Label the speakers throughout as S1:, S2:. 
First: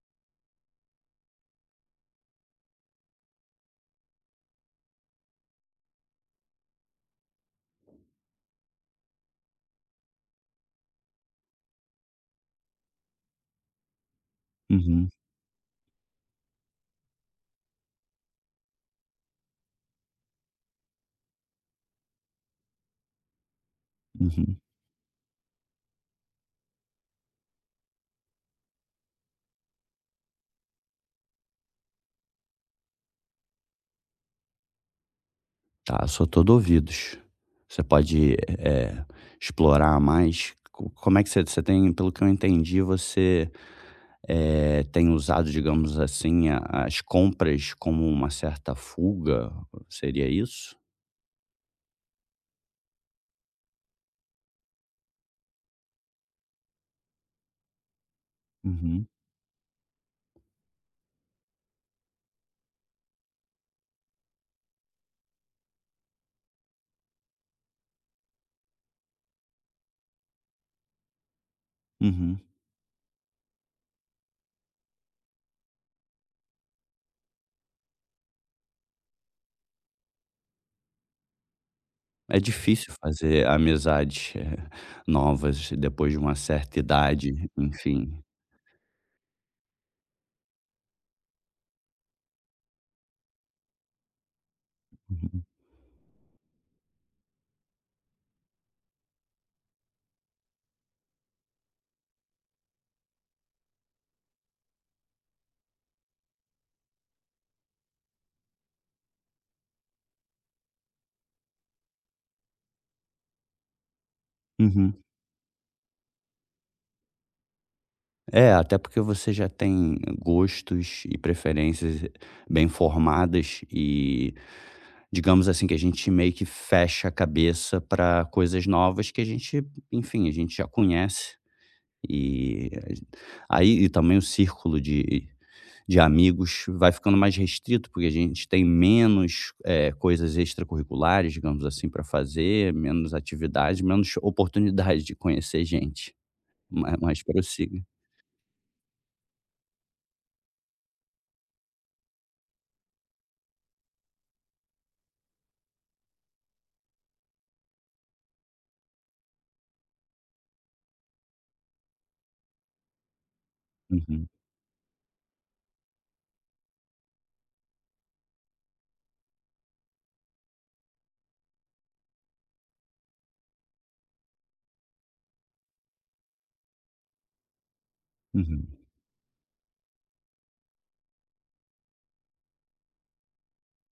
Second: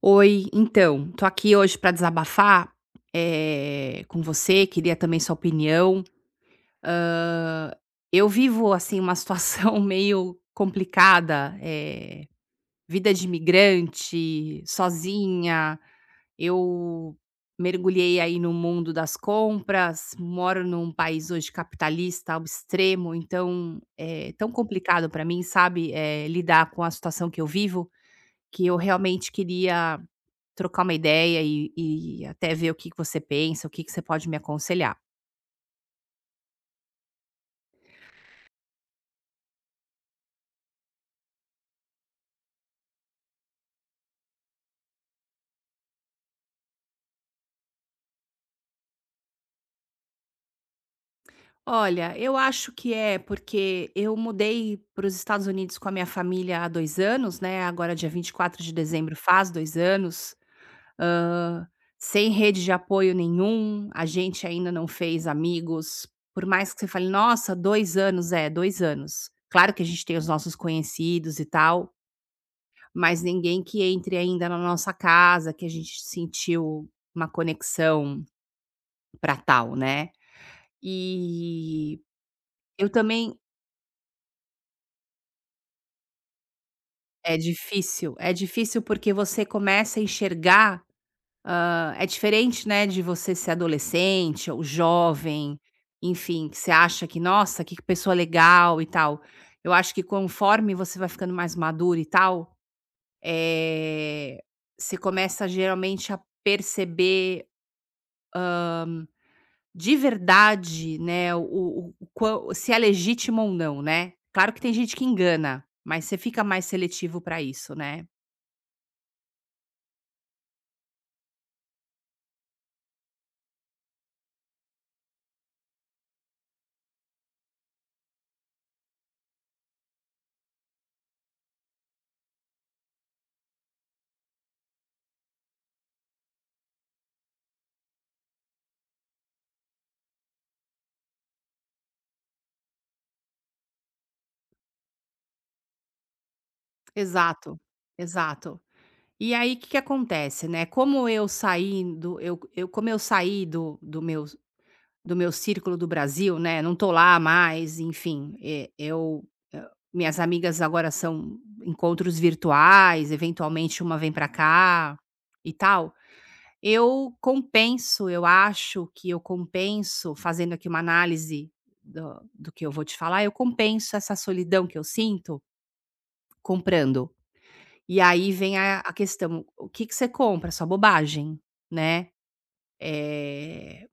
S1: Oi, então, tô aqui hoje pra desabafar, com você, queria também sua opinião. Eu vivo, assim, uma situação meio complicada, vida de imigrante,
S2: Uhum,
S1: sozinha. Eu mergulhei aí no mundo das compras, moro num país hoje capitalista ao extremo, então é tão
S2: uhum.
S1: complicado pra mim, sabe, lidar com a situação que eu vivo. Que eu realmente queria trocar uma ideia e até ver o que que você pensa, o que que você pode me aconselhar.
S2: Tá, sou todo ouvidos. Você pode, explorar mais co como é que você tem pelo que eu entendi, você, tem usado, digamos assim, a as compras como uma certa fuga, seria isso?
S1: Olha, eu acho que é porque eu mudei para os Estados Unidos com a minha família há 2 anos, né, agora dia 24 de
S2: Uhum,
S1: dezembro faz 2 anos, hã, sem rede de apoio nenhum, a gente ainda não fez amigos, por mais que você fale: "Nossa, 2 anos", é, 2 anos. Claro que a gente tem os nossos conhecidos e tal,
S2: uhum.
S1: mas ninguém que entre ainda na nossa casa, que a gente sentiu uma conexão para tal, né. E
S2: É
S1: eu
S2: difícil
S1: também
S2: fazer amizades, novas depois de uma certa idade, enfim.
S1: é difícil porque você começa a enxergar é diferente, né, de você ser adolescente ou
S2: Uhum,
S1: jovem, enfim, que você acha que: "Nossa, que pessoa legal e tal". Eu acho que conforme você vai ficando mais maduro e tal, eh, você começa geralmente a perceber de verdade, né, o quão se é legítimo ou não, né. Claro que tem gente
S2: uhum.
S1: que engana, mas você fica mais seletivo para isso, né.
S2: É, até porque você já tem gostos e preferências bem formadas e digamos assim que a gente meio que fecha a cabeça para coisas novas que a gente, enfim, a gente já conhece e aí e também o círculo de amigos vai ficando mais restrito porque a gente tem menos coisas extracurriculares, digamos assim, para fazer, menos atividades, menos oportunidade de conhecer gente. Mas,
S1: Exato,
S2: prossiga.
S1: exato. E aí o que que acontece, né, como eu saí do meu círculo do Brasil, né, não tô lá mais, enfim, hã, minhas amigas agora são encontros virtuais, eventualmente uma vem pra
S2: Uhum,
S1: cá e tal. Eu compenso, eu acho que eu compenso, fazendo aqui uma análise do que eu vou te falar, eu compenso essa solidão que eu sinto comprando. E aí vem
S2: uhum.
S1: a questão: o que que você compra? Só bobagem, né. Eh,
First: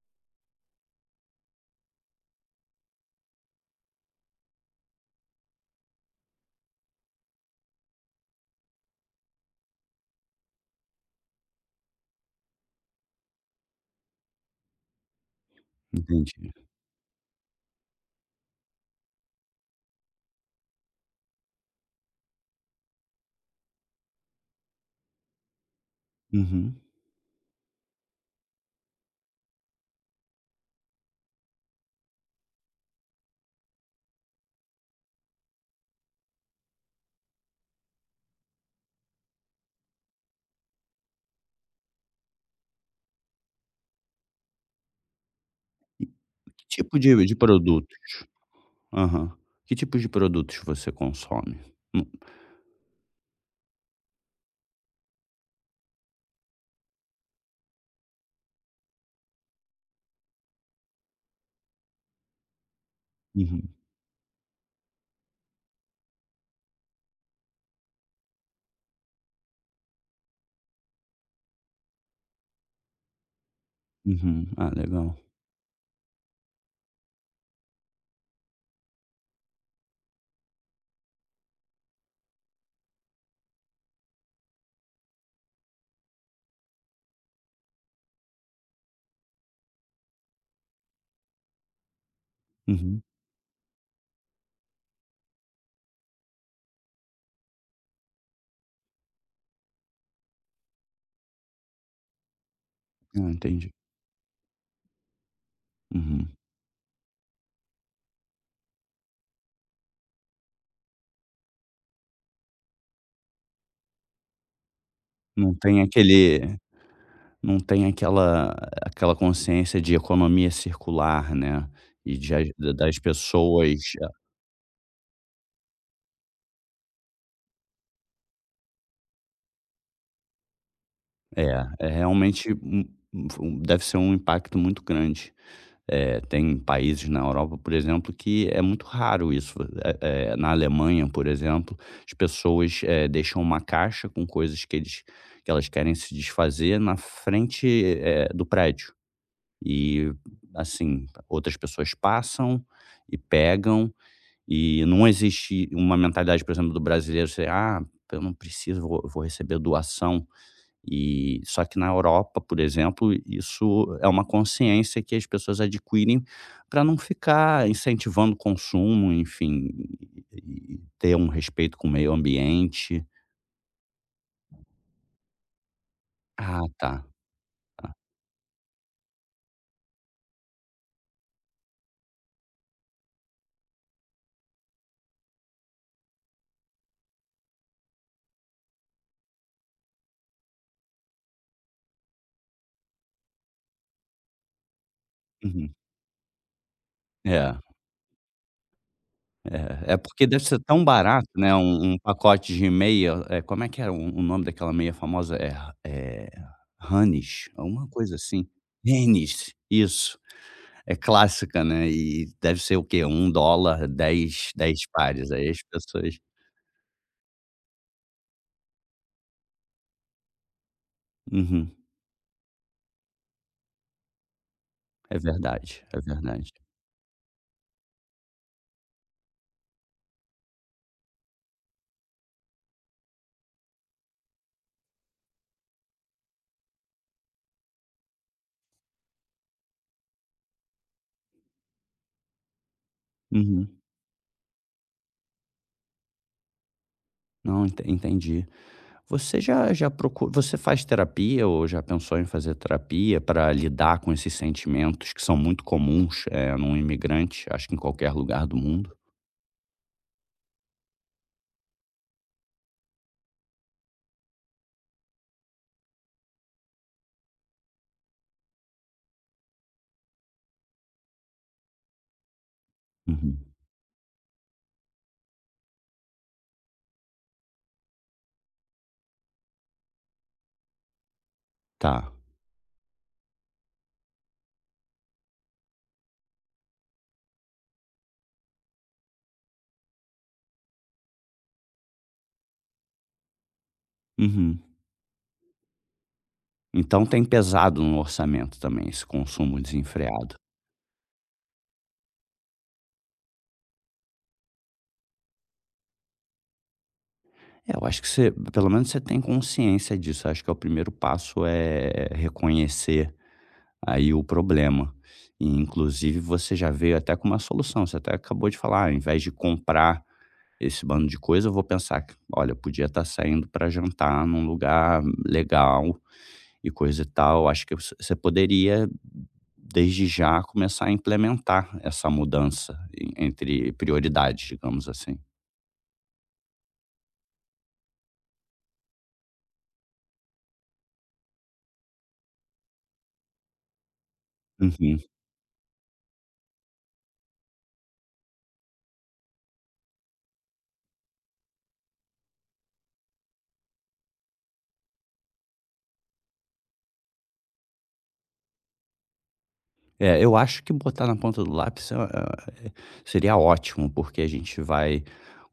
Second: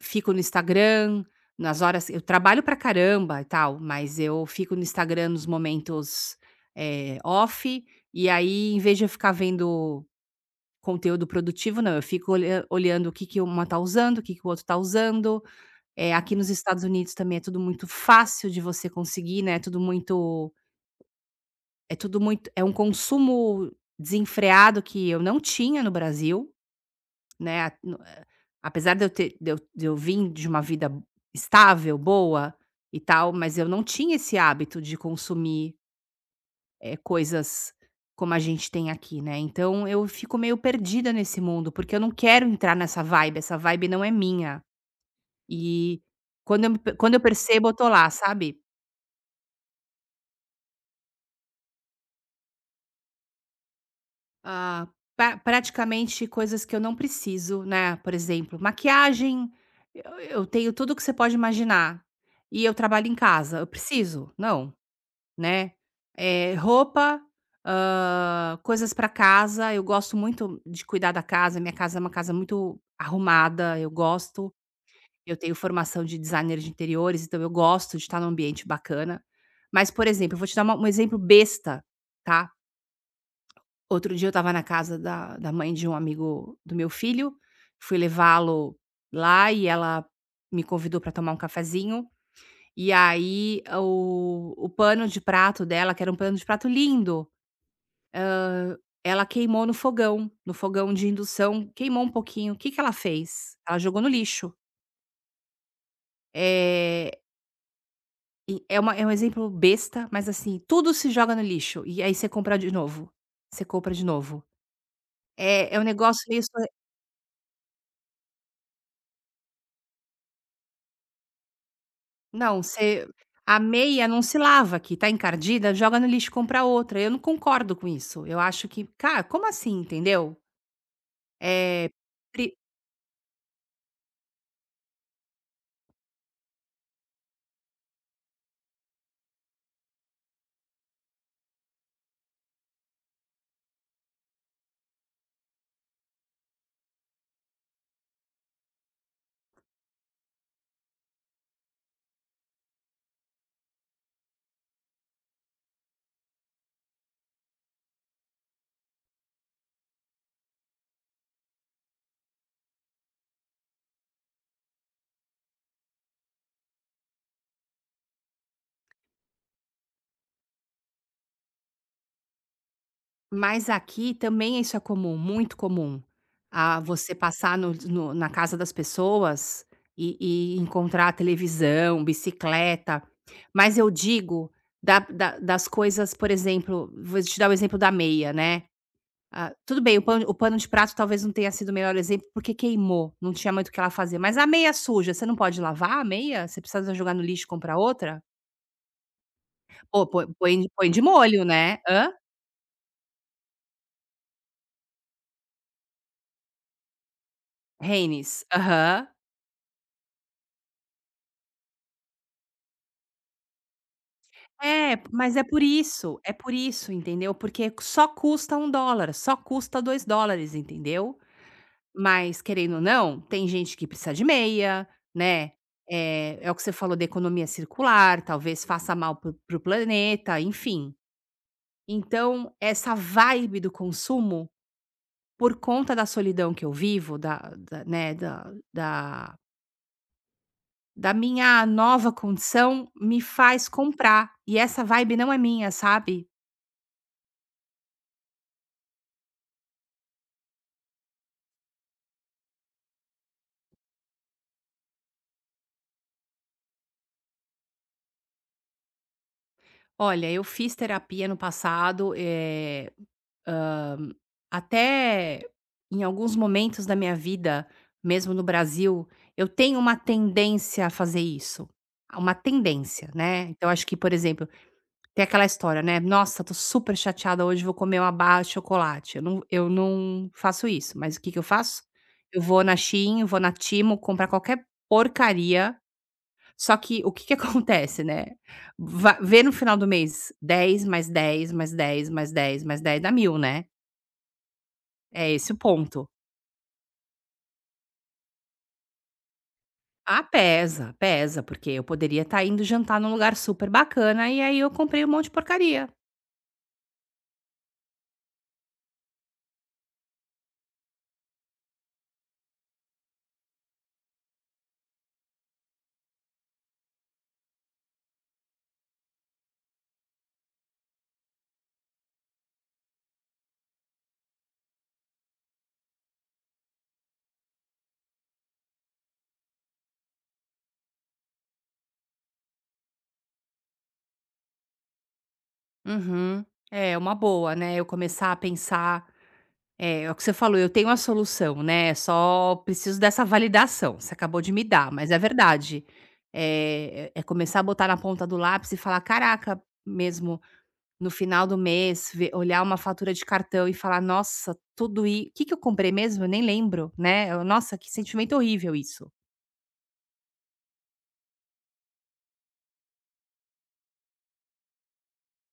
S1: Fico no Instagram, nas horas eu trabalho pra caramba e tal, mas eu fico no Instagram nos momentos, off, e aí em vez de eu ficar vendo conteúdo produtivo não, eu fico olhando o que que uma tá usando, o que que o outro tá usando. É aqui nos
S2: Entendi.
S1: Estados Unidos também é tudo muito fácil de você conseguir, né, É tudo muito é tudo muito é um consumo desenfreado que eu não tinha no Brasil,
S2: Uhum.
S1: né, a no apesar de eu vim de uma vida estável, boa e tal, mas eu não tinha esse hábito de consumir coisas como a gente tem aqui, né. Então eu fico meio perdida nesse mundo, porque eu não quero entrar nessa vibe, essa vibe não é minha. E
S2: Que tipo
S1: quando eu
S2: de
S1: percebo eu estou
S2: produtos?
S1: lá, sabe.
S2: Aham. Que tipos de produtos você consome? Hum,
S1: Ah, praticamente coisas que eu não preciso, né, por exemplo, maquiagem, eu tenho tudo que você pode imaginar, e eu trabalho em casa, eu
S2: uhum,
S1: preciso? Não. Né, roupa, coisas para casa, eu gosto muito de cuidar da casa, minha casa é uma casa muito arrumada, eu
S2: uhum.
S1: gosto,
S2: Ah, legal.
S1: eu tenho formação de designer de interiores, então eu gosto de estar num ambiente bacana. Mas, por exemplo, eu vou te dar uma um exemplo besta, tá. Outro dia eu estava na casa da mãe de um amigo do meu filho, fui levá-lo lá e ela me convidou para tomar um cafezinho, e
S2: Uhum.
S1: aí o pano de prato dela, que era um pano de prato lindo, ela queimou no fogão, no fogão de indução, queimou um pouquinho. O Que que ela
S2: Ah,
S1: fez?
S2: entendi.
S1: Ela jogou no lixo.
S2: Uhum.
S1: é e é uma é um exemplo besta, mas assim, tudo se joga no lixo e aí você compra de novo, você compra de novo.
S2: Não
S1: É
S2: tem
S1: um negócio meio
S2: aquele
S1: surre
S2: não tem aquela aquela consciência de economia circular, né, e de as
S1: não,
S2: das
S1: você a
S2: pessoas
S1: meia não se lava, que tá encardida, joga no lixo, e compra outra. Eu não concordo com isso. Eu acho que, cara, como assim, entendeu?
S2: é, é
S1: Eh, pri
S2: realmente um um deve ser um impacto muito grande. Tem países na Europa, por exemplo, que é muito raro isso. Eh na Alemanha, por exemplo, as pessoas, deixam uma caixa com coisas que eles que elas querem se desfazer na frente, do prédio. E, assim, outras pessoas passam e pegam, e não existe uma mentalidade, por exemplo, do brasileiro ser: "Ah, eu não preciso, vou receber doação". E só que na Europa, por exemplo, isso é uma consciência que as pessoas adquirem para não ficar incentivando o consumo, enfim, e ter um respeito com o meio ambiente.
S1: Mas aqui também isso é comum, muito comum.
S2: Ah,
S1: Ah,
S2: tá,
S1: você passar no
S2: tá.
S1: no na casa das pessoas e e encontrar televisão, bicicleta, mas eu digo da da das coisas, por exemplo, vou te dar o exemplo da meia, né. Ah, tudo bem, o pano de prato talvez não tenha sido o melhor exemplo, porque queimou, não tinha muito o que ela fazer, mas a meia suja, você não pode
S2: Uhum.
S1: lavar a meia? Você precisa jogar no lixo e
S2: É.
S1: comprar outra?
S2: É, é
S1: Pô,
S2: porque
S1: põe
S2: deve ser
S1: põe
S2: tão
S1: põe de
S2: barato,
S1: molho,
S2: né,
S1: né.
S2: um um
S1: Hã?
S2: pacote de meia, é como é que era o nome daquela meia famosa? É Hanes, alguma coisa assim.
S1: Rênis. Aham.
S2: Hanes, isso. É clássica, né, e deve ser o quê? Um dólar 10, 10
S1: É,
S2: pares,
S1: mas
S2: aí as pessoas
S1: é por isso, entendeu? Porque só custa um dólar, só custa $2, entendeu?
S2: uhum.
S1: Mas querendo ou não, tem gente que precisa de meia,
S2: É
S1: né,
S2: verdade, é
S1: é
S2: verdade.
S1: o que você falou da economia circular, talvez faça mal para o planeta, enfim. Então, essa vibe do consumo, por conta da solidão que eu vivo, da da né, da minha nova condição, me faz
S2: Uhum.
S1: comprar, e essa vibe não é minha, sabe?
S2: Não, entendi. Você já já procura? Você faz terapia ou já pensou em fazer terapia para lidar com esses sentimentos que são muito comuns, num imigrante, acho que em qualquer lugar do mundo?
S1: Olha, eu fiz terapia no passado, hã, até em alguns momentos da minha vida, mesmo no Brasil, eu tenho uma tendência a fazer isso. Uma tendência, né.
S2: Uhum.
S1: Então acho que, por exemplo, tem aquela história, né: "Nossa, tô super chateada hoje, vou comer uma barra de chocolate". Eu não faço isso, mas o que que eu faço?
S2: Tá.
S1: Eu vou na Shein, vou na Timo, comprar qualquer porcaria, só que o que que acontece, né, va vê no final do mês, 10 mais 10 mais 10 mais 10 mais 10 dá mil, né,
S2: Uhum.
S1: é esse o ponto.
S2: Então tem pesado no orçamento também esse consumo
S1: Ah,
S2: desenfreado.
S1: pesa, pesa, porque eu poderia estar indo jantar num lugar super bacana e aí eu comprei um monte de porcaria.
S2: É, eu acho que você pelo menos você tem consciência disso. Eu acho que é o primeiro passo é reconhecer aí o problema. E inclusive você já veio até com uma solução, você até acabou de falar, ao invés de comprar esse bando de coisa, eu vou pensar que, olha, podia estar saindo para jantar num lugar legal e coisa e tal. Acho que você poderia, desde já, começar a implementar essa mudança entre prioridades, digamos assim.
S1: Uhum. É uma boa, né, eu começar a pensar, é, é o que você falou, eu tenho a solução, né, é só preciso dessa validação, você acabou de me dar,
S2: Uhum.
S1: mas é verdade. É começar a botar na ponta do lápis e falar: "Caraca, mesmo, no final do mês, ver olhar uma fatura de cartão" e falar: "Nossa, tudo isso. O que que eu comprei mesmo? Eu nem lembro", né. Eu, nossa, que sentimento horrível isso.
S2: É, eu acho que botar na ponta do lápis é é é, seria ótimo, porque a gente vai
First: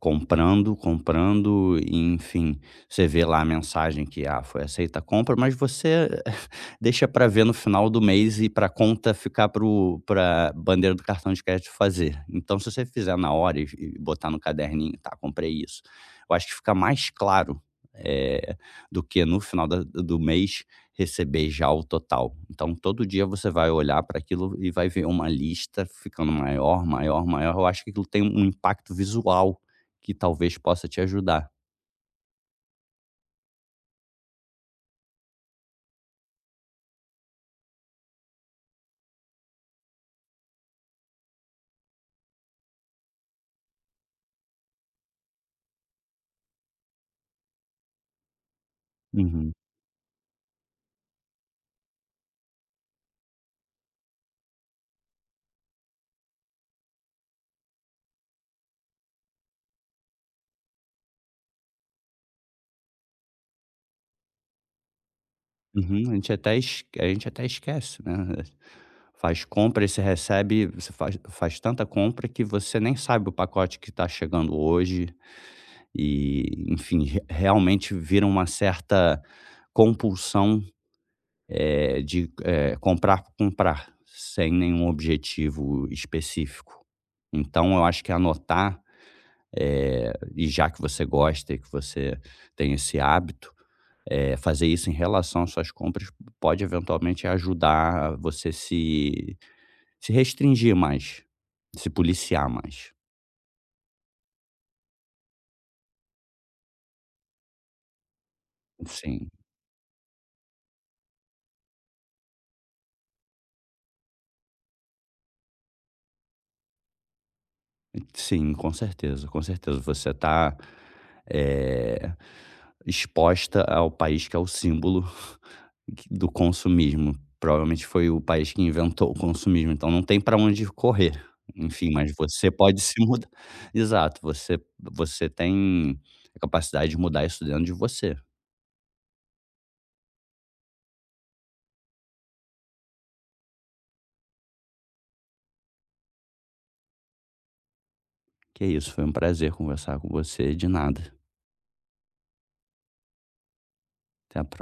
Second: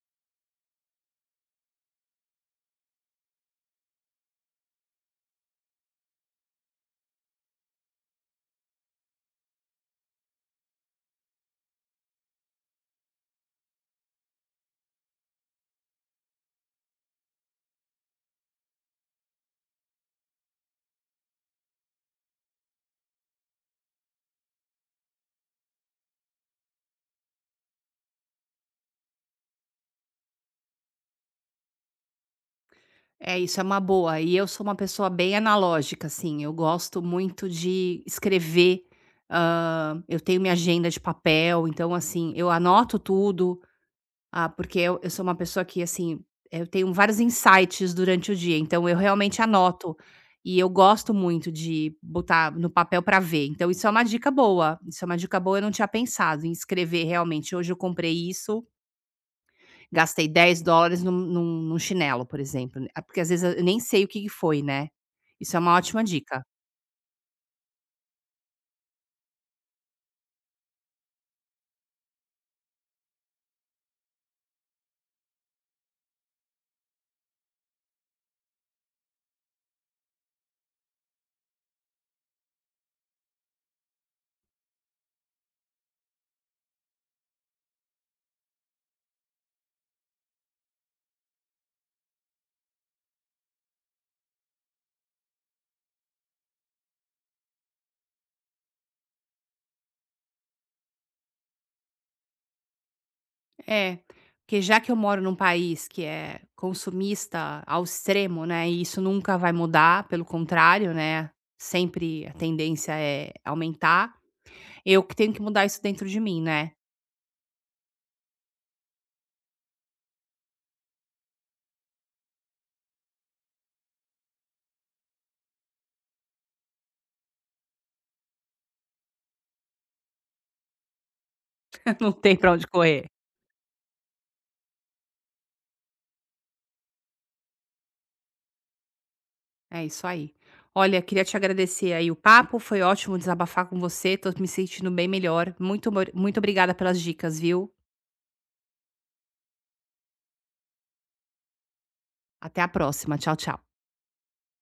S2: comprando, comprando e, enfim, você vê lá a mensagem que, ah, foi aceita a compra, mas você deixa para ver no final do mês e pra conta ficar para o pra bandeira do cartão de crédito fazer. Então, se você fizer na hora e botar no caderninho: "Tá, comprei isso", eu acho que fica mais claro, eh, do que no final da do mês receber já o total. Então, todo dia você vai olhar para aquilo e vai ver uma lista ficando maior, maior, maior. Eu acho que aquilo tem um impacto visual que talvez possa te ajudar.
S1: É, isso é uma boa. E eu sou uma pessoa bem analógica, assim, eu gosto muito de escrever, eu tenho minha agenda de papel, então, assim, eu anoto tudo. Ah, porque eu sou uma pessoa que, assim, eu tenho vários insights durante o dia, então eu realmente
S2: Uhum.
S1: anoto. E eu gosto muito de botar no papel para ver. Então isso é uma dica boa, isso é uma dica boa, eu não tinha pensado em escrever realmente, hoje eu comprei isso, gastei $10 num chinelo, por exemplo, né, porque às vezes eu nem sei o que que foi, né. Isso é uma ótima
S2: Uhum. A gente
S1: dica.
S2: até a gente até esquece, né? Faz compra e você recebe, você faz, faz tanta compra que você nem sabe o pacote que está chegando hoje. E, enfim, realmente vira uma certa compulsão de, comprar por comprar, sem nenhum objetivo específico. Então eu acho que anotar, e já que você gosta e que você tem esse hábito, fazer isso em relação às suas compras pode eventualmente ajudar você se restringir mais, se policiar mais.
S1: É, porque já que eu moro num país que é consumista ao extremo, né, e isso
S2: Sim.
S1: nunca vai mudar, pelo contrário, né, sempre a tendência é aumentar, eu que tenho que mudar isso dentro de mim, né,
S2: Sim, com certeza, com certeza. Você está eh, exposta ao país que é o símbolo do consumismo. Provavelmente foi o país que inventou o consumismo, então não tem para onde correr. Enfim, mas
S1: não tem
S2: você
S1: pra onde
S2: pode se
S1: correr.
S2: mudar. Exato, você, você tem a capacidade de mudar isso dentro de você.
S1: É isso aí. Olha, queria te agradecer aí o papo, foi ótimo desabafar com você, tô me sentindo bem melhor. Muito, muito obrigada pelas dicas, viu?
S2: Que é isso, foi um prazer conversar com você. De nada.
S1: Até a próxima, tchau, tchau.
S2: Até a